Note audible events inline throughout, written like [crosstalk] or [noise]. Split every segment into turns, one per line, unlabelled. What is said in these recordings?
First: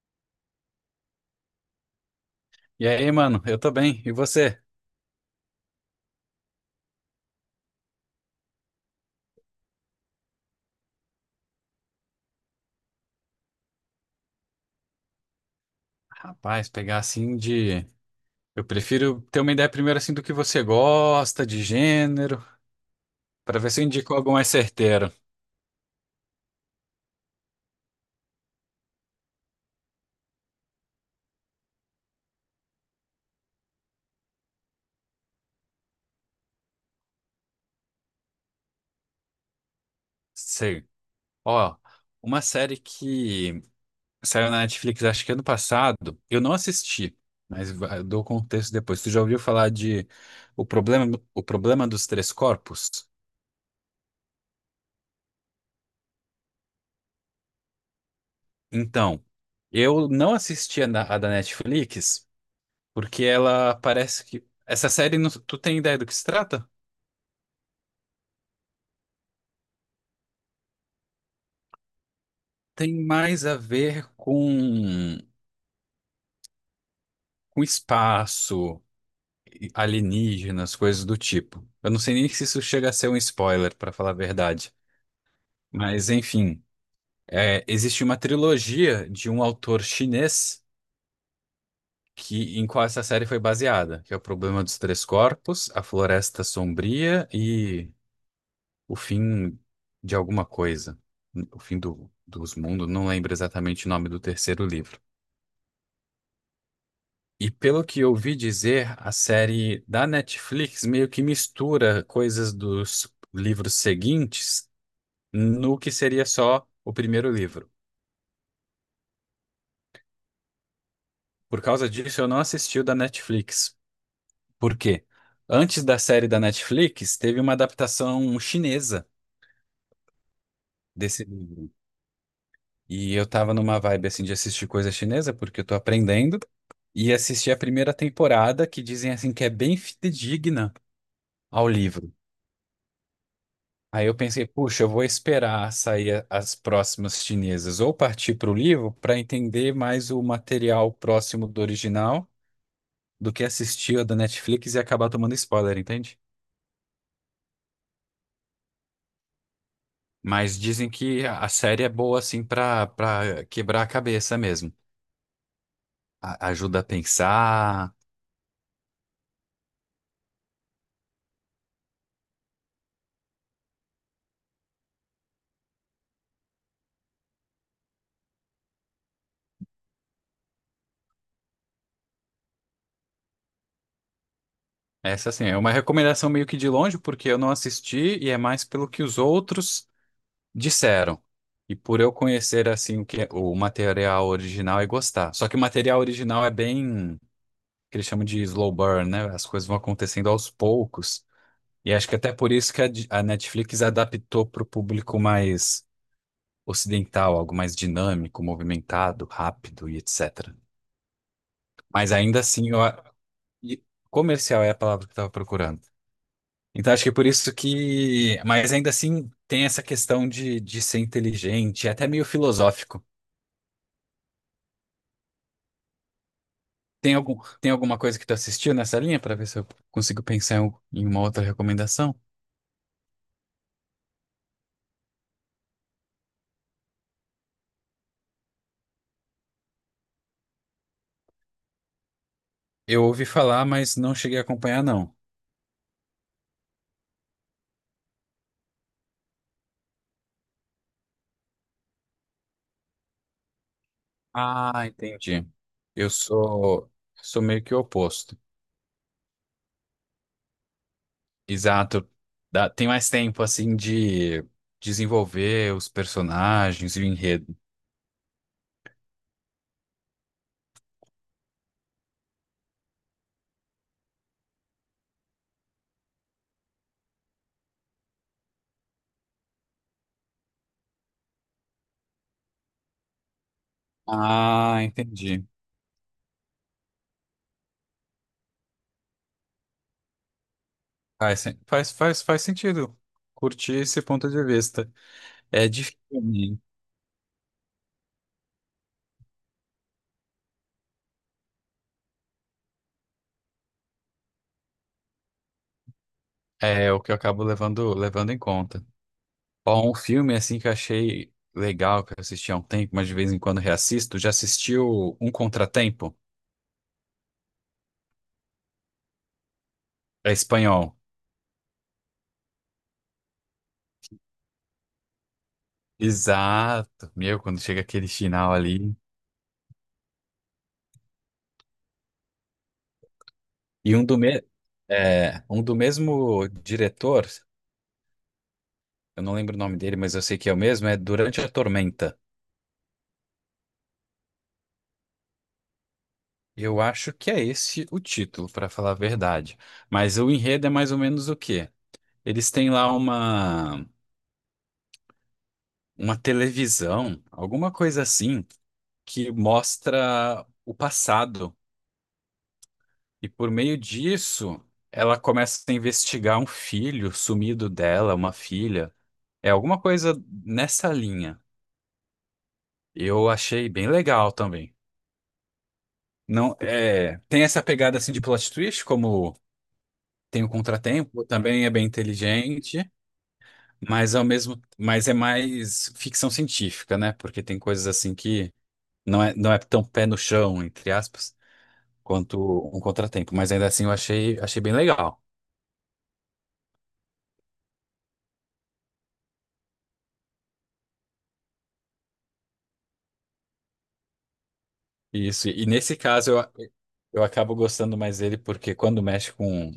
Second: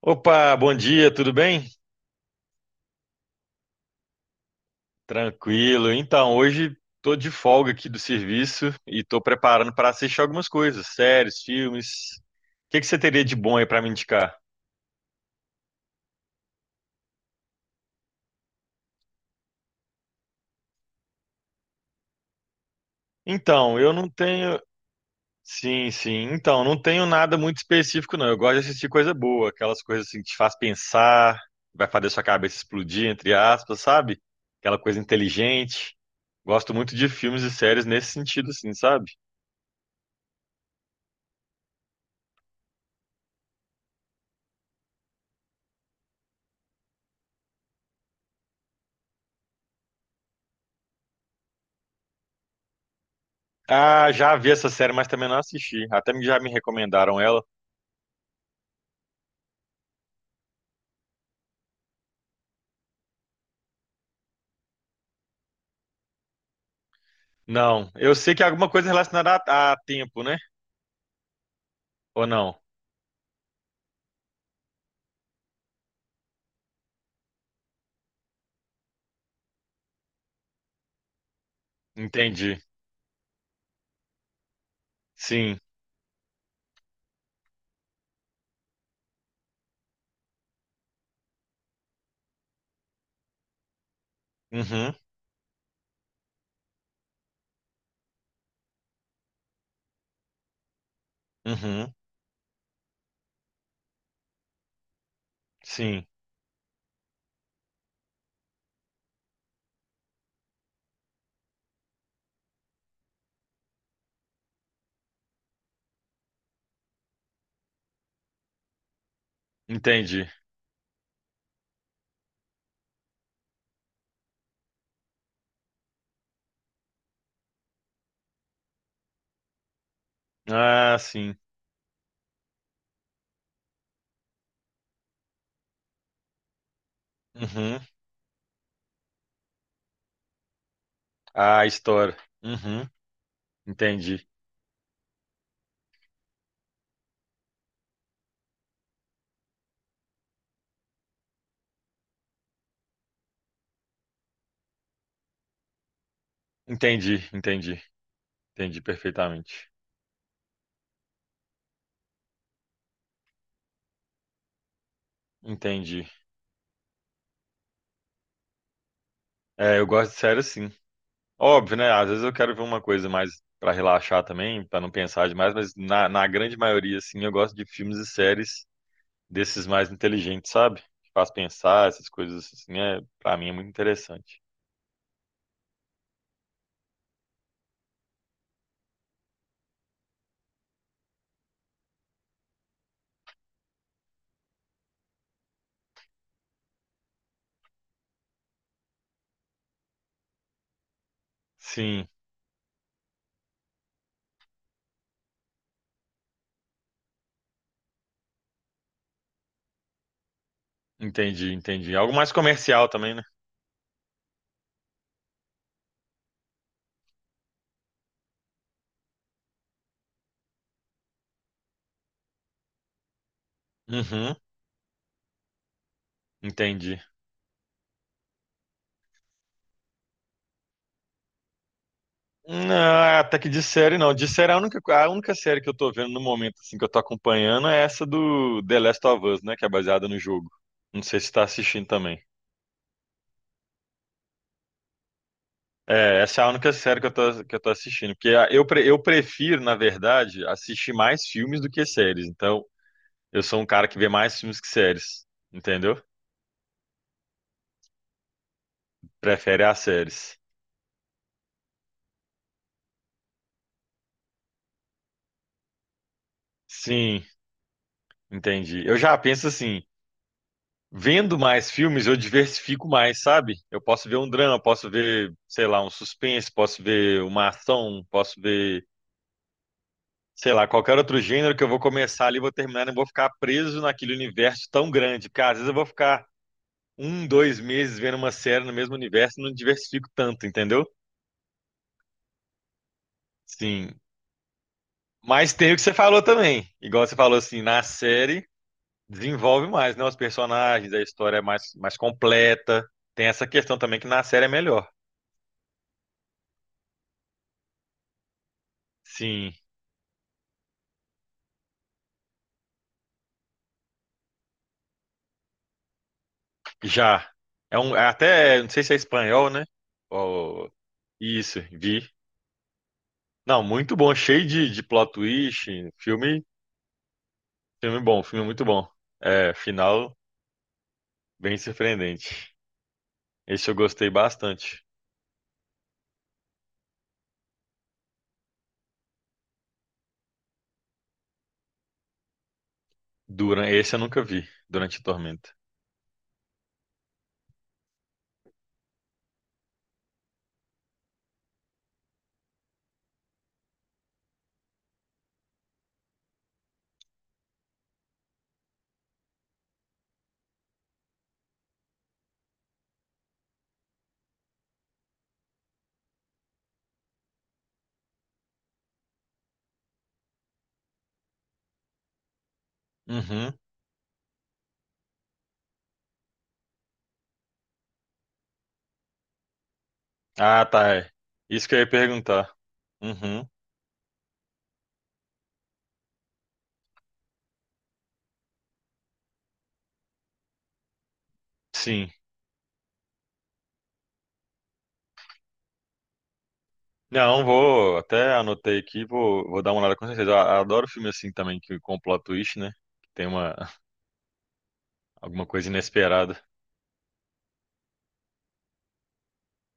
Opa, bom dia, tudo bem?
E aí, mano, eu tô bem. E você?
Tranquilo. Então, hoje tô de folga aqui do serviço e tô preparando para assistir algumas coisas, séries, filmes. O que que você teria de bom aí para me indicar?
Rapaz, pegar assim de. Eu prefiro ter uma ideia primeiro assim do que você gosta, de gênero, pra ver
Então,
se eu
eu não
indico algo mais
tenho.
certeiro.
Sim, sim. Então, não tenho nada muito específico, não. Eu gosto de assistir coisa boa, aquelas coisas assim que te faz pensar, vai fazer sua cabeça explodir, entre aspas, sabe? Aquela coisa inteligente. Gosto muito de filmes e séries nesse sentido, assim, sabe?
Sei. Ó, uma série que saiu na Netflix acho que ano passado, eu não assisti, mas eu dou contexto depois. Tu já ouviu falar de O Problema, O Problema dos Três Corpos?
Ah, já vi essa série, mas também não assisti. Até já me recomendaram ela.
Então, eu não assisti a da Netflix porque ela parece que. Essa série, tu tem ideia do que se trata?
Não, eu sei que é alguma coisa relacionada a tempo, né? Ou não?
Tem mais a ver com espaço, e alienígenas, coisas do tipo. Eu não sei nem se
Entendi.
isso chega a ser um spoiler, para falar a verdade.
Sim.
Mas, enfim, é, existe uma trilogia de um autor chinês que em qual essa série foi baseada, que é O Problema dos
Uhum.
Três Corpos, A Floresta Sombria e O Fim de Alguma Coisa.
Uhum.
Dos Mundos, não lembro exatamente o nome do terceiro livro.
Sim.
E pelo que eu ouvi dizer, a série da Netflix meio que mistura coisas dos livros seguintes no que seria só o primeiro livro.
Entendi.
Por causa disso, eu não assisti o da Netflix. Por quê? Antes da série da Netflix, teve uma adaptação chinesa
Ah,
desse
sim.
livro. E eu tava numa vibe assim de assistir coisa chinesa, porque eu tô aprendendo, e assisti a
Uhum.
primeira temporada, que dizem assim que é bem fidedigna
Ah,
ao livro.
história. Uhum.
Aí eu
Entendi.
pensei, puxa, eu vou esperar sair as próximas chinesas ou partir para o livro para entender mais o material próximo do original do que assistir a da Netflix e acabar tomando spoiler, entende?
Entendi. Entendi. Entendi perfeitamente.
Mas dizem que a série é boa assim para quebrar a cabeça mesmo.
Entendi.
A- ajuda a pensar.
É, eu gosto de série sim. Óbvio, né? Às vezes eu quero ver uma coisa mais pra relaxar também, pra não pensar demais, mas na grande maioria, assim, eu gosto de filmes e séries desses mais inteligentes, sabe? Que faz pensar, essas coisas assim, é, para mim é muito interessante.
Essa assim é uma recomendação meio que de longe porque eu não assisti e é mais pelo que os outros disseram. E por eu conhecer assim o que é, o material original e gostar. Só que o material original é bem que eles chamam de slow burn, né? As coisas vão acontecendo aos poucos. E
Sim,
acho que até por isso que a Netflix adaptou para o público mais ocidental, algo mais dinâmico, movimentado, rápido e etc.
entendi, entendi. Algo
Mas
mais
ainda assim, eu,
comercial
a-
também, né?
e comercial é a palavra que eu estava procurando. Então acho que é por isso que. Mas ainda assim tem essa questão de ser inteligente, é até meio filosófico.
Uhum, entendi.
Tem algum, tem alguma coisa que tu assistiu nessa linha para ver se eu consigo pensar em em uma outra recomendação?
Não, até que de série não. De série a única série que eu tô vendo no momento assim que eu tô acompanhando é essa do The Last of Us, né, que é baseada no jogo. Não sei se tá assistindo também.
Eu ouvi falar, mas não cheguei a acompanhar, não.
É, essa é a única série que eu tô assistindo, porque eu prefiro, na verdade, assistir mais filmes do que séries. Então, eu sou um cara que vê mais filmes que
Ah,
séries,
entendi.
entendeu?
Eu sou, sou meio que o oposto.
Prefere as séries.
Exato. Tem mais tempo, assim, de desenvolver os personagens e o
Sim,
enredo.
entendi. Eu já penso assim, vendo mais filmes, eu diversifico mais, sabe? Eu posso ver um drama, posso ver, sei lá, um suspense, posso ver uma ação, posso ver, sei lá, qualquer outro gênero que eu vou começar ali, vou terminar, não vou ficar preso naquele universo
Ah,
tão grande.
entendi.
Cara, às vezes eu vou ficar um, dois meses vendo uma série no mesmo universo e não diversifico tanto, entendeu?
Faz sentido. Curti
Sim.
esse ponto de vista.
Mas
É
tem o que você
difícil
falou
filme.
também. Igual você falou assim, na série. Desenvolve mais, né? Os personagens, a história é mais completa. Tem essa questão também que na série é melhor.
É o que eu acabo levando em conta.
Sim,
Ó, um filme assim que eu achei legal, que eu assisti há um tempo, mas de vez em quando reassisto. Já assistiu Um Contratempo?
já. É um, é até, não sei se é espanhol, né?
É
Ou-
espanhol.
isso, vi. Não, muito bom, cheio de plot twist. Filme,
Exato. Meu, quando chega
filme
aquele
bom, filme
final
muito bom.
ali.
É, final bem surpreendente. Esse eu
E um
gostei
do,
bastante.
é, um do mesmo diretor, eu não lembro o nome dele, mas eu sei que é o mesmo, é Durante a Tormenta.
Durante, esse eu nunca vi, Durante a Tormenta.
Eu acho que é esse o título, para falar a verdade. Mas o enredo é mais ou menos o quê? Eles têm lá uma televisão, alguma coisa assim, que mostra o passado. E por meio disso, ela começa a investigar um filho sumido dela, uma filha. É alguma coisa nessa linha. Eu
Uhum.
achei bem legal também. Não, é, tem essa pegada assim de plot twist, como tem o
Ah, tá. É.
Contratempo, também
Isso
é
que eu
bem
ia perguntar.
inteligente,
Uhum.
mas mas é mais ficção científica, né? Porque tem coisas assim que não é tão pé no chão, entre aspas,
Sim.
quanto um contratempo, mas ainda assim eu achei bem legal.
Não, vou, até anotei aqui, vou, vou dar uma olhada com certeza. Eu adoro filme assim também, que com plot twist, né? Que tem uma, [laughs] alguma
Isso, e
coisa
nesse caso
inesperada.
eu acabo gostando mais dele porque quando mexe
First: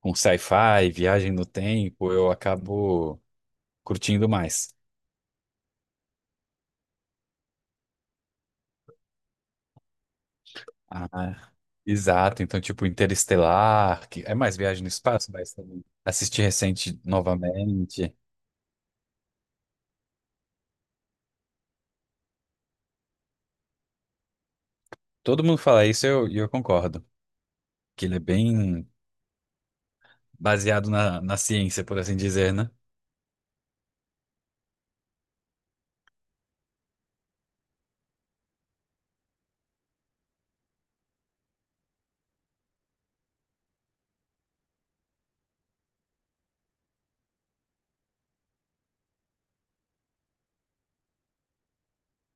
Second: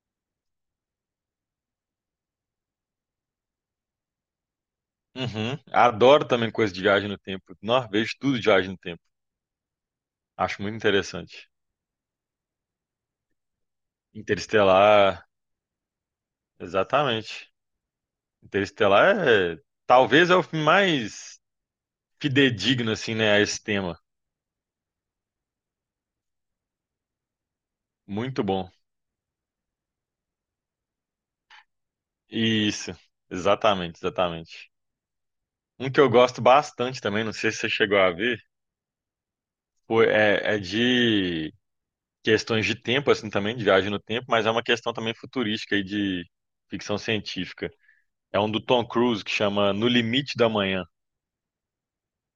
com sci-fi, viagem no tempo, eu acabo curtindo mais.
Uhum. Adoro também coisa de viagem no tempo. Nossa, vejo tudo de viagem no tempo. Acho muito interessante.
Ah, exato, então tipo Interestelar, que é mais viagem no
Interestelar,
espaço, mas também assisti recente
exatamente.
novamente.
Interestelar é, talvez é o filme mais fidedigno, assim, né, a esse tema.
Todo mundo fala isso e e eu concordo, que ele é
Muito bom.
bem baseado na, na ciência, por assim dizer, né?
Isso, exatamente, exatamente. Um que eu gosto bastante também, não sei se você chegou a ver, foi, é de questões de tempo, assim, também, de viagem no tempo, mas é uma questão também futurística aí de ficção científica. É um do Tom Cruise que chama No Limite da Manhã.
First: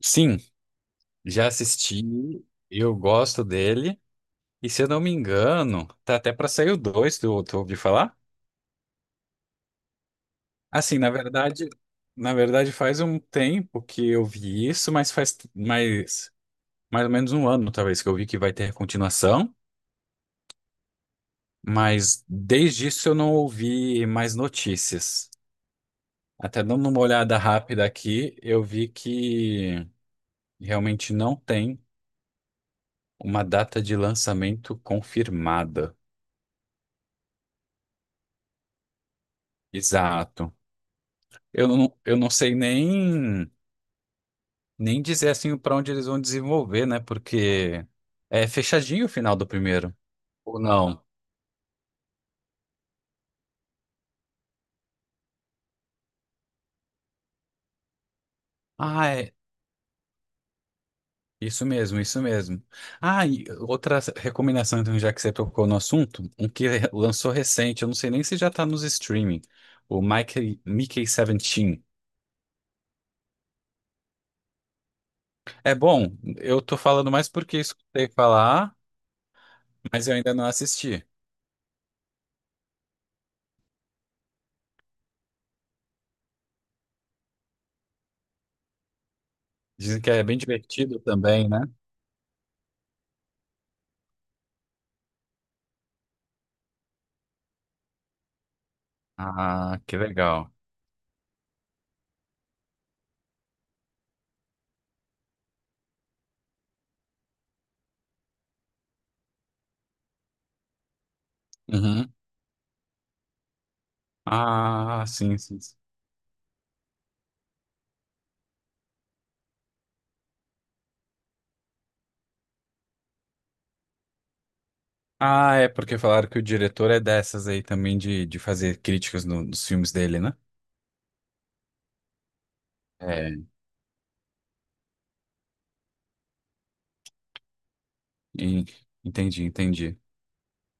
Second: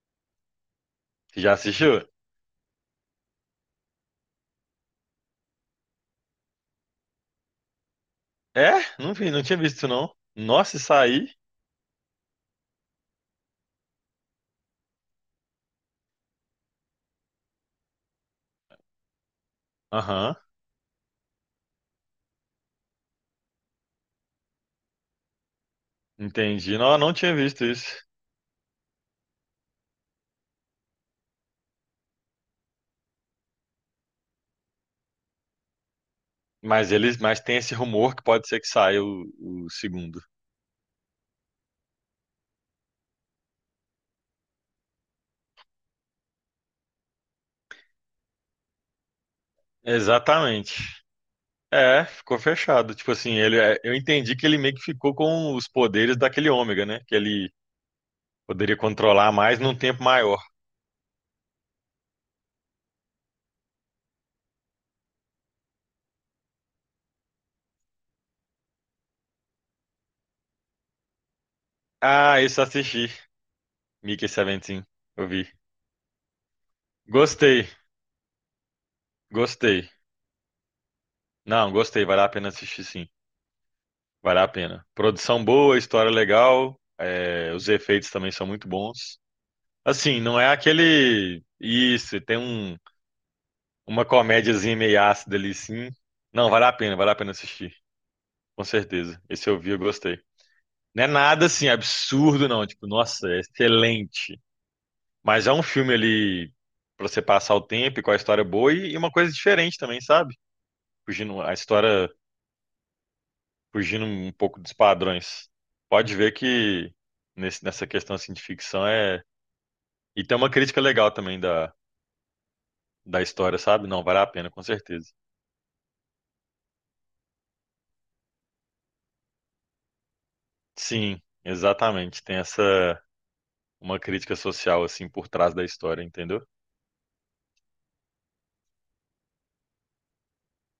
Sim,
Você
já
já
assisti,
assistiu?
eu gosto dele. E se eu não me engano, tá até pra sair o 2, tu ouviu falar?
É? Não vi, não tinha visto isso, não. Nossa, isso
Assim,
aí.
na verdade faz um tempo que eu vi isso, mas faz mais, mais ou menos um ano, talvez, que eu vi que vai ter continuação,
Aham,
mas desde isso eu não ouvi mais notícias. Até
entendi.
dando
Não, eu
uma
não tinha
olhada
visto
rápida
isso.
aqui, eu vi que realmente não tem uma data de lançamento confirmada.
Mas eles, mas tem esse rumor que pode ser que saia o segundo.
Exato. Eu não sei nem. Nem dizer assim para onde eles vão desenvolver, né? Porque é fechadinho o final do primeiro. Ou
Exatamente.
não?
É, ficou fechado. Tipo assim, ele, é, eu entendi que ele meio que ficou com os poderes daquele ômega, né? Que ele poderia
Ah,
controlar
é.
mais num tempo maior.
Isso mesmo, isso mesmo. Ah, e outra recomendação, então, já que você tocou no assunto, um que [laughs] lançou recente, eu não sei nem se já tá nos streaming, o Mickey 17.
Ah, isso eu assisti. Mickey 17, eu vi.
É bom, eu tô falando mais porque
Gostei,
escutei falar,
gostei.
mas eu ainda não assisti.
Não, gostei, vale a pena assistir sim. Vale a pena. Produção boa, história legal, é, os efeitos também são muito bons.
Dizem que
Assim,
é
não
bem
é
divertido
aquele.
também, né?
Isso, tem um, uma comédiazinha meio ácida ali sim. Não, vale a pena assistir, com certeza. Esse eu vi,
Ah,
eu
que
gostei.
legal.
Não é nada assim absurdo, não. Tipo, nossa, é excelente. Mas é um filme ali pra você passar o tempo e com a história boa e uma coisa diferente também, sabe? Fugindo, a história
Uhum.
fugindo um pouco dos
Ah, sim,
padrões.
sim.
Pode ver que nessa questão assim, de ficção é. E tem uma crítica legal também da história, sabe? Não, vale a pena, com certeza.
Ah, é porque falaram que o diretor é dessas aí também de fazer críticas nos filmes dele, né?
Sim, exatamente. Tem essa
É,
uma crítica social assim por trás da história, entendeu?
E- entendi, entendi.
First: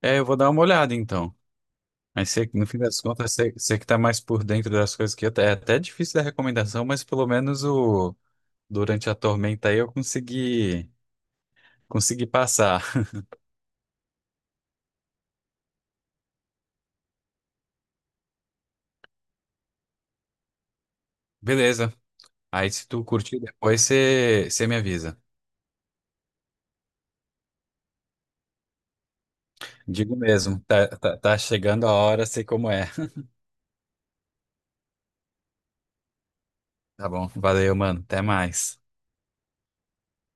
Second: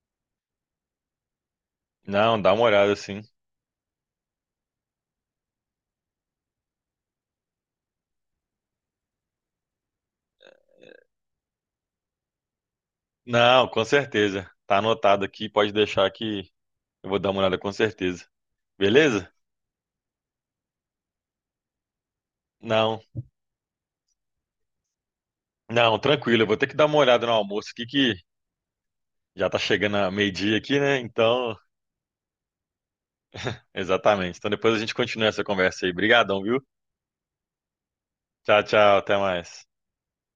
É, eu vou dar uma olhada então. Mas
Não, dá uma
no fim
olhada
das
assim.
contas, você que tá mais por dentro das coisas que até é até difícil da recomendação, mas pelo menos o durante a tormenta aí eu consegui passar.
Não, com certeza. Tá anotado aqui, pode deixar que eu vou dar uma olhada com certeza. Beleza?
Beleza. Aí se
Não,
tu curtir depois, você me avisa.
não, tranquilo. Eu vou ter que dar uma olhada no almoço aqui que já tá chegando a
Digo
meio-dia
mesmo,
aqui, né?
tá
Então.
chegando a hora, sei como é.
Exatamente. Então depois a gente continua essa conversa aí. Obrigadão, viu?
Tá bom, valeu, mano. Até
Tchau,
mais.
tchau, até mais.